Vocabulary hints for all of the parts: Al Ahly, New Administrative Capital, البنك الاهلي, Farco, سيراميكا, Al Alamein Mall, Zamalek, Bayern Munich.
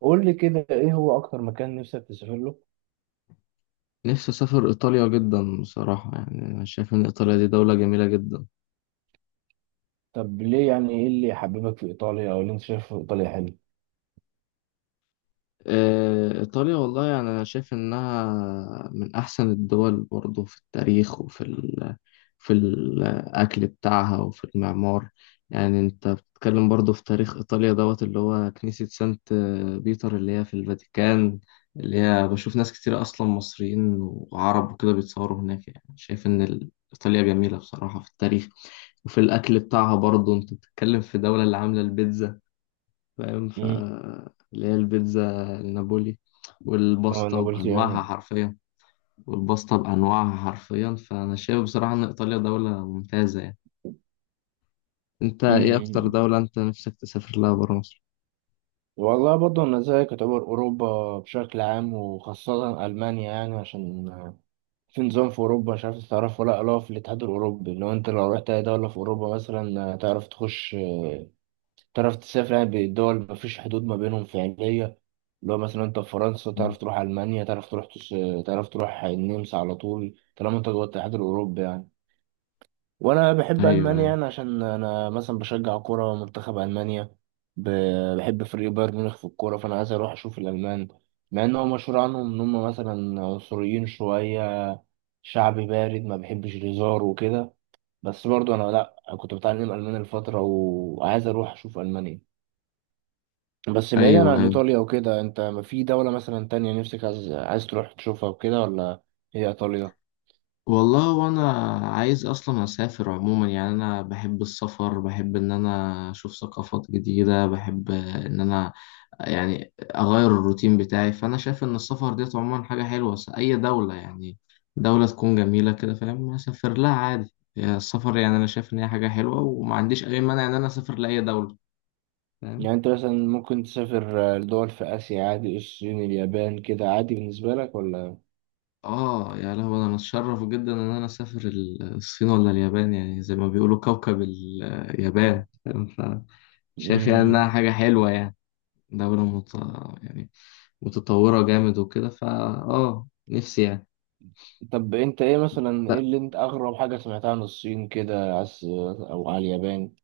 قول لي كده، ايه هو اكتر مكان نفسك تسافر له؟ نفسي أسافر إيطاليا جدا بصراحة يعني أنا شايف إن إيطاليا دي دولة جميلة جدا. طب ليه؟ يعني ايه اللي حببك في ايطاليا او اللي انت شايفه في ايطاليا حلو؟ إيطاليا والله يعني أنا شايف إنها من أحسن الدول برضه في التاريخ وفي ال في الأكل بتاعها وفي المعمار. يعني أنت بتتكلم برضو في تاريخ إيطاليا دوت، اللي هو كنيسة سانت بيتر اللي هي في الفاتيكان، اللي هي بشوف ناس كتير أصلا مصريين وعرب وكده بيتصوروا هناك. يعني شايف إن إيطاليا جميلة بصراحة في التاريخ وفي الأكل بتاعها. برضو أنت بتتكلم في دولة اللي عاملة البيتزا، فاهم؟ امم اللي هي البيتزا النابولي، اه، والباستا نابولتيانو. بأنواعها حرفيا والباستا بأنواعها حرفيا فأنا شايف بصراحة إن إيطاليا دولة ممتازة يعني. أنت إيه أكتر امم دولة أنت نفسك تسافر لها برا مصر؟ والله برضه انا زيك، يعتبر اوروبا بشكل عام وخاصه المانيا، يعني عشان في نظام في اوروبا، مش عارف تعرف ولا لا، اللي هو في الاتحاد الاوروبي. لو رحت اي دوله في اوروبا مثلا تعرف تخش، تعرف تسافر، يعني بالدول مفيش حدود ما بينهم فعلية. اللي هو مثلا انت في فرنسا مم. تعرف تروح ألمانيا، تعرف تروح تعرف تروح النمسا على طول طالما انت جوه الاتحاد الأوروبي يعني. وأنا بحب أيوه، ألمانيا أيوه، يعني عشان أنا مثلا بشجع كورة منتخب ألمانيا. ب... بحب فريق بايرن ميونخ في الكورة، فأنا عايز أروح أشوف الألمان، مع إن هو مشهور عنهم إن هم مثلا عنصريين شوية، شعب بارد ما بيحبش الهزار وكده. بس برضه أنا لأ، كنت بتعلم ألماني الفترة وعايز أروح أشوف ألمانيا. بس بعيدا أيوه، عن أيوه، ايطاليا وكده، انت ما في دولة مثلا تانية نفسك عايز تروح تشوفها وكده ولا هي ايطاليا؟ والله وانا عايز اصلا اسافر عموما. يعني انا بحب السفر، بحب ان انا اشوف ثقافات جديدة، بحب ان انا يعني اغير الروتين بتاعي. فانا شايف ان السفر ديت عموما حاجة حلوة. اي دولة يعني دولة تكون جميلة كده، فاهم، اسافر لها عادي. يعني السفر يعني انا شايف ان هي حاجة حلوة، وما عنديش اي مانع ان انا اسافر لاي دولة، فاهم. يعني انت مثلا ممكن تسافر لدول في اسيا عادي، الصين، اليابان، كده عادي بالنسبة لك ولا؟ اه، يا لهوي، انا اتشرف جدا ان انا اسافر الصين ولا اليابان. يعني زي ما بيقولوا كوكب اليابان، فاهم؟ شايف يعني انها مم. حاجة حلوة يعني. دولة يعني متطورة جامد وكده. فا اه نفسي يعني. طب انت ايه مثلا، ايه لا، اللي انت اغرب حاجة سمعتها عن الصين كده او على اليابان؟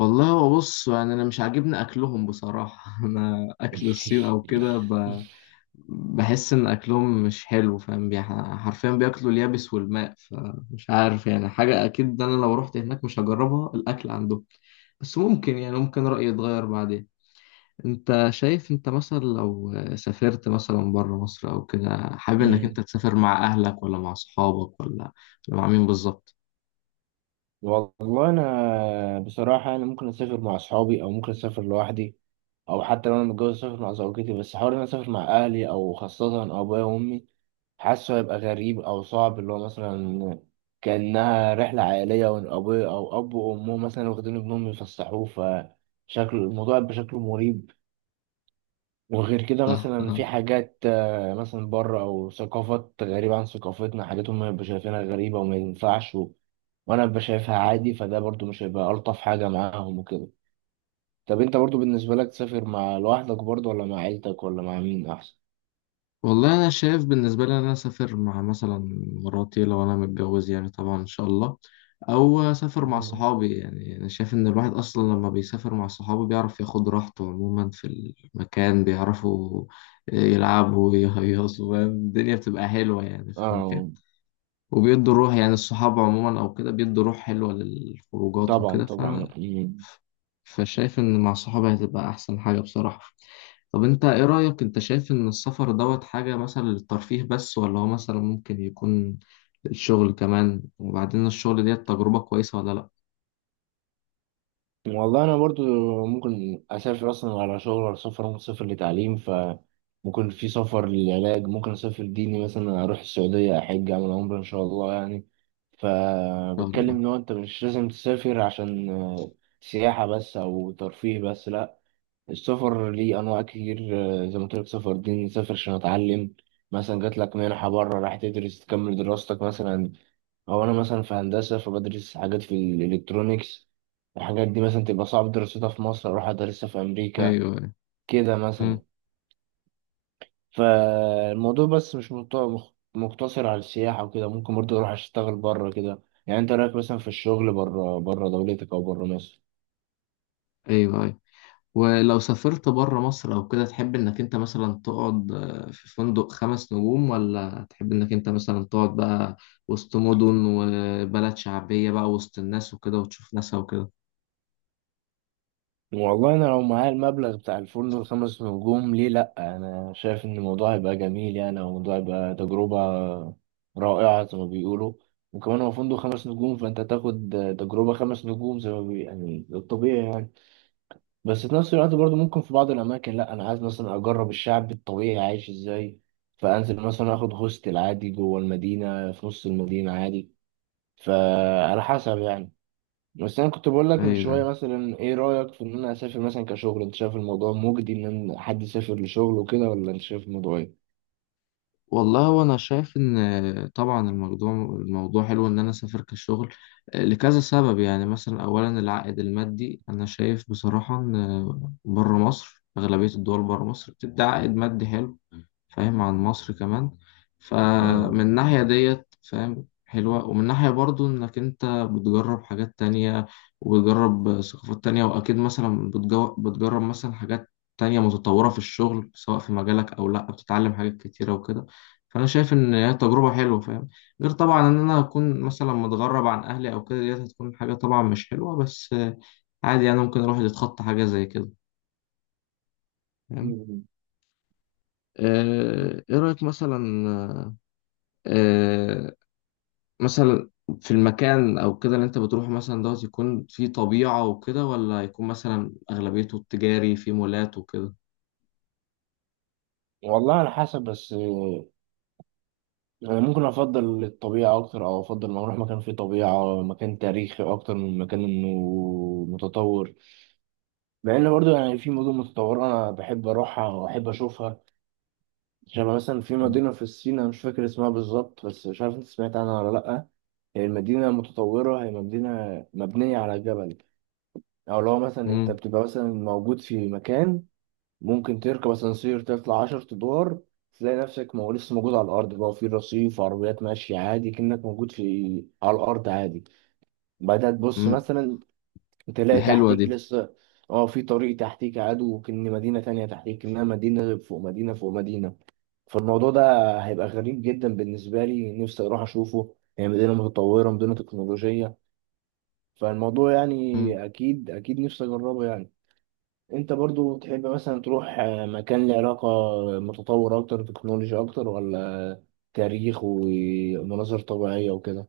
والله هو بص، يعني انا مش عاجبني اكلهم بصراحة. انا اكل الصين او كده بحس ان اكلهم مش حلو، فاهم، حرفيا بياكلوا اليابس والماء. فمش عارف يعني، حاجة اكيد ده انا لو رحت هناك مش هجربها الاكل عندهم. بس ممكن يعني ممكن رأيي يتغير بعدين. انت شايف انت مثلا لو سافرت مثلا بره مصر او كده، حابب انك مم. انت تسافر مع اهلك ولا مع صحابك ولا مع مين بالظبط؟ والله انا بصراحه، انا ممكن اسافر مع اصحابي او ممكن اسافر لوحدي، او حتى لو انا متجوز اسافر مع زوجتي. بس حوار إن انا اسافر مع اهلي او خاصه ابويا وامي، حاسه هيبقى غريب او صعب. اللي هو مثلا كانها رحله عائليه، وان ابويا او اب وامه مثلا واخدين ابنهم يفسحوه، فشكل الموضوع يبقى شكله مريب. وغير كده مثلا ف- في حاجات مثلا بره، او ثقافات غريبه عن ثقافتنا، حاجات هم يبقوا شايفينها غريبه وما ينفعش، وانا ببقى شايفها عادي، فده برضو مش هيبقى الطف حاجه معاهم وكده. طب انت برضو بالنسبه لك، تسافر مع لوحدك برضو ولا مع عيلتك ولا مع مين احسن؟ والله انا شايف بالنسبه لي ان انا اسافر مع مثلا مراتي لو انا متجوز يعني، طبعا ان شاء الله، او اسافر مع صحابي. يعني انا شايف ان الواحد اصلا لما بيسافر مع صحابه بيعرف ياخد راحته عموما في المكان، بيعرفوا يلعبوا ويهيصوا، فاهم؟ الدنيا بتبقى حلوه يعني في المكان. اه، وبيدوا روح، يعني الصحاب عموما أو كده بيدوا روح حلوة للخروجات طبعا وكده. طبعا. مم. فشايف إن مع صحابي هتبقى أحسن حاجة بصراحة. طب أنت إيه رأيك، أنت شايف إن السفر دوت حاجة مثلا للترفيه بس، ولا هو مثلا ممكن يكون للشغل كمان؟ وبعدين الشغل ديت تجربة كويسة ولا لأ؟ إن والله انا برضو، ممكن اسافر اصلا على شغل، ولا سفر، ممكن اسافر لتعليم، ف ممكن في سفر للعلاج، ممكن اسافر ديني مثلا اروح السعوديه احج اعمل عمره ان شاء الله يعني. شاء فبتكلم الله. ان هو انت مش لازم تسافر عشان سياحه بس او ترفيه بس، لا، السفر ليه انواع كتير. زي ما قلت لك، سفر دين، نسافر عشان اتعلم مثلا، جات لك منحه بره راح تدرس تكمل دراستك مثلا، او انا مثلا في هندسه فبدرس حاجات في الالكترونيكس، الحاجات دي مثلا تبقى صعب دراستها في مصر اروح ادرسها في امريكا أيوه، أيوه. كده أمم. مثلا. فالموضوع بس مش مقتصر على السياحه وكده، ممكن برضه اروح اشتغل بره كده. يعني انت رايك مثلا في الشغل بره دولتك او بره مصر؟ أيوه. ولو سافرت بره مصر او كده، تحب انك انت مثلا تقعد في فندق خمس نجوم، ولا تحب انك انت مثلا تقعد بقى وسط مدن وبلد شعبية بقى وسط الناس وكده وتشوف ناسها وكده؟ والله انا لو معايا المبلغ بتاع الفندق الخمس نجوم، ليه لا، انا شايف ان الموضوع هيبقى جميل يعني، او الموضوع هيبقى تجربة رائعة زي ما بيقولوا. وكمان هو فندق خمس نجوم فانت هتاخد تجربة خمس نجوم زي ما يعني الطبيعي يعني. بس في نفس الوقت برضو ممكن في بعض الاماكن لا، انا عايز مثلا اجرب الشعب الطبيعي عايش ازاي، فانزل مثلا اخد هوستل عادي جوه المدينة في نص المدينة عادي، فعلى حسب يعني. بس انا كنت بقول لك من ايوه. شويه، مثلا ايه رايك في ان انا اسافر مثلا كشغل؟ انت شايف الموضوع مجدي ان حد يسافر لشغل وكده، ولا انت شايف الموضوع ايه؟ والله وانا شايف ان طبعا الموضوع حلو ان انا اسافر كشغل، لكذا سبب. يعني مثلا اولا العائد المادي، انا شايف بصراحة ان بره مصر اغلبية الدول بره مصر بتدي عائد مادي حلو، فاهم، عن مصر كمان. اه. فمن الناحية ديت فاهم حلوة، ومن ناحية برضو إنك أنت بتجرب حاجات تانية وبتجرب ثقافات تانية. وأكيد مثلا بتجرب مثلا حاجات تانية متطورة في الشغل، سواء في مجالك أو لأ، بتتعلم حاجات كتيرة وكده. فأنا شايف إن هي تجربة حلوة، فاهم. غير طبعا إن أنا أكون مثلا متغرب عن أهلي أو كده، ديت هتكون حاجة طبعا مش حلوة، بس عادي يعني، ممكن الواحد يتخطى حاجة زي كده، فاهم. مم. إيه رأيك آه، مثلا في المكان او كده اللي انت بتروحه مثلا دوت، يكون فيه طبيعة وكده، ولا يكون مثلا اغلبيته التجاري فيه مولات وكده؟ والله على حسب، بس انا ممكن افضل الطبيعه اكتر، او افضل ما اروح مكان فيه طبيعه، مكان تاريخي اكتر من مكان انه متطور. مع ان برضو يعني في مدن متطوره انا بحب اروحها واحب اشوفها. شبه مثلا في مدينة في الصين أنا مش فاكر اسمها بالظبط، بس مش عارف أنت سمعت عنها ولا لأ. هي المدينة متطورة، هي مدينة مبنية على جبل. أو لو مثلا أنت امم. بتبقى مثلا موجود في مكان، ممكن تركب أسانسير تطلع 10 أدوار، تلاقي نفسك مو لسه موجود على الأرض، بقى في رصيف عربيات ماشية عادي كأنك موجود في على الأرض عادي. بعدها تبص امم. مثلا تلاقي حلوة تحتيك دي. لسه، اه، في طريق تحتيك عدو كأن مدينة تانية تحتيك، إنها مدينة فوق مدينة فوق مدينة. فالموضوع ده هيبقى غريب جدا بالنسبة لي، نفسي أروح أشوفه، هي مدينة متطورة، مدينة تكنولوجية، فالموضوع يعني أكيد أكيد نفسي أجربه يعني. أنت برضو تحب مثلا تروح مكان له علاقة، متطور أكتر تكنولوجيا أكتر، ولا تاريخ ومناظر طبيعية وكده؟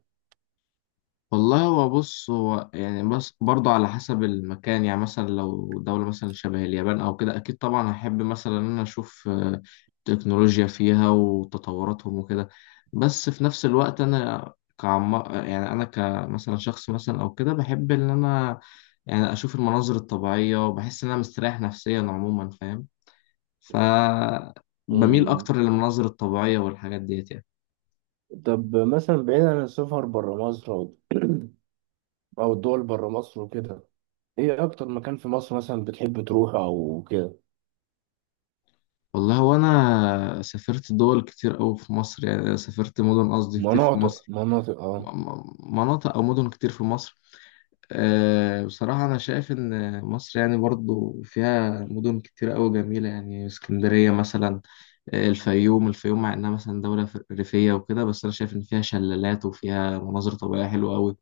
والله هو بص، هو يعني بس برضه على حسب المكان. يعني مثلا لو دولة مثلا شبه اليابان أو كده أكيد طبعا هحب مثلا إن أنا أشوف تكنولوجيا فيها وتطوراتهم وكده. بس في نفس الوقت أنا كعم، يعني أنا كمثلا شخص مثلا أو كده بحب إن أنا يعني أشوف المناظر الطبيعية وبحس إن أنا مستريح نفسيا عموما، فاهم. ف بميل مم. أكتر للمناظر الطبيعية والحاجات ديت يعني. طب مثلا بعيد عن السفر برا مصر، أو الدول برا مصر وكده، إيه أكتر مكان في مصر مثلا بتحب تروحه أو كده؟ والله هو انا سافرت دول كتير قوي في مصر، يعني سافرت مدن، قصدي كتير في مناطق مصر، مناطق أه. مناطق او مدن كتير في مصر. أه، بصراحة انا شايف ان مصر يعني برضو فيها مدن كتير قوي جميلة. يعني اسكندرية مثلا، الفيوم، الفيوم مع انها مثلا دولة ريفية وكده، بس انا شايف ان فيها شلالات وفيها مناظر طبيعية حلوة قوي.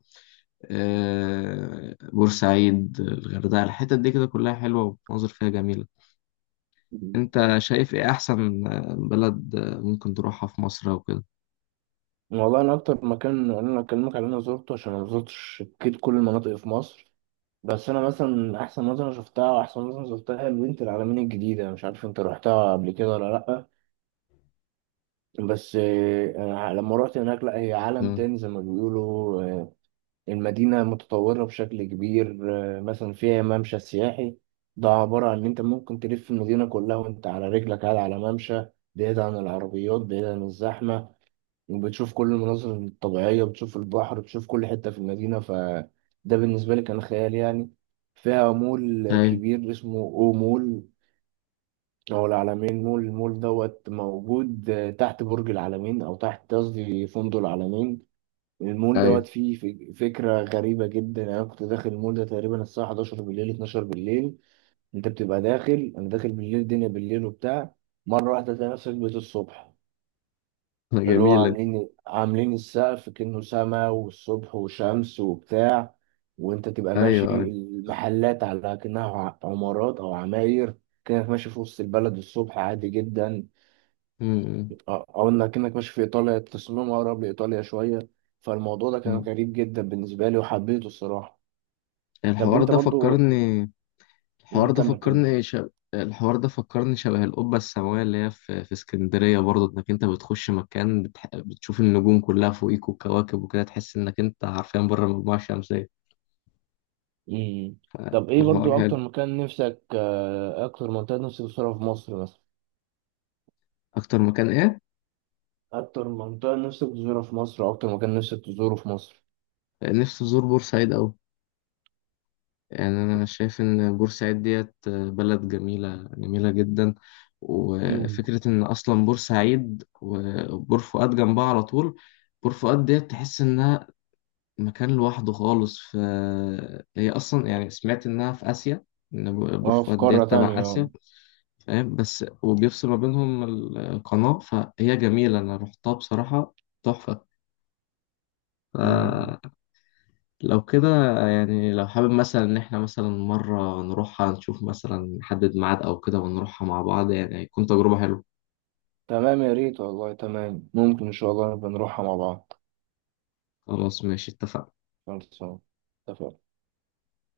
أه، بورسعيد، الغردقة، الحتت دي كده كلها حلوة ومناظر فيها جميلة. انت شايف ايه احسن بلد ممكن تروحها في مصر او كده؟ والله انا اكتر مكان انا اكلمك على اللي انا زرته عشان انا ما زرتش اكيد كل المناطق في مصر. بس انا مثلا احسن منطقه شفتها واحسن منطقه زرتها هي بنت العلمين الجديده، مش عارف انت روحتها قبل كده ولا لا. بس أنا لما روحت هناك، لا هي عالم مم. تاني زي ما بيقولوا. المدينه متطوره بشكل كبير. مثلا فيها ممشى سياحي، ده عباره عن ان انت ممكن تلف المدينه كلها وانت على رجلك، قاعد على ممشى بعيد عن العربيات بعيد عن الزحمه، وبتشوف كل المناظر الطبيعية، بتشوف البحر، بتشوف كل حتة في المدينة، فده بالنسبة لي كان خيال يعني. فيها مول ايوه، كبير اسمه او مول او العلمين مول، المول دوت موجود تحت برج العلمين، او تحت قصدي فندق العلمين. المول دوت ايوه. فيه فكرة غريبة جدا. انا كنت داخل المول ده تقريبا الساعة 11 بالليل، 12 بالليل. انت بتبقى داخل انا داخل بالليل الدنيا بالليل وبتاع، مرة واحدة تلاقي نفسك بقيت الصبح. اللي هو جميلة. عاملين السقف كأنه سما والصبح وشمس وبتاع، وانت تبقى ايوه، ماشي ايوه. المحلات على كأنها عمارات او عماير، كأنك ماشي في وسط البلد الصبح عادي جدا. مم. اه، او انك كأنك ماشي في ايطاليا، التصميم اقرب لايطاليا شوية. فالموضوع ده كان مم. غريب جدا بالنسبة لي وحبيته الصراحة. طب الحوار انت ده برضو. فكرني الحوار ده كمل كمل. فكرني ش... الحوار ده فكرني شبه القبة السماوية اللي هي في اسكندرية. برضه انك انت بتخش مكان بتشوف النجوم كلها فوقيك والكواكب وكده، تحس انك انت حرفيا بره المجموعة الشمسية. مم. طب ايه الحوار برضو حلو. اكتر منطقة نفسك تزورها في مصر مثلا؟ اكتر مكان ايه؟ أكتر منطقة نفسك تزورها في مصر أو أكتر مكان نفسك تزوره في مصر؟ نفسي ازور بورسعيد اوي. يعني أنا شايف إن بورسعيد ديت بلد جميلة جميلة جدا. مم. وفكرة إن أصلا بورسعيد وبور فؤاد جنبها على طول، بور فؤاد ديت تحس إنها مكان لوحده خالص. هي أصلا يعني سمعت إنها في آسيا، إن بور أه، في فؤاد قارة ديت تبع تانية، آسيا، أه. فاهم. بس وبيفصل ما بينهم القناة، فهي جميلة، أنا رحتها بصراحة تحفة. ف... مم. لو كده يعني، لو حابب مثلا إن إحنا مثلا مرة نروحها، نشوف مثلا نحدد ميعاد أو كده، ونروحها مع بعض، يعني هيكون تجربة حلوة. تمام يا ريت والله، تمام، ممكن إن شاء الله نبقى نروحها مع بعض. خلاص، ماشي، اتفقنا. خلصان. اتفقنا.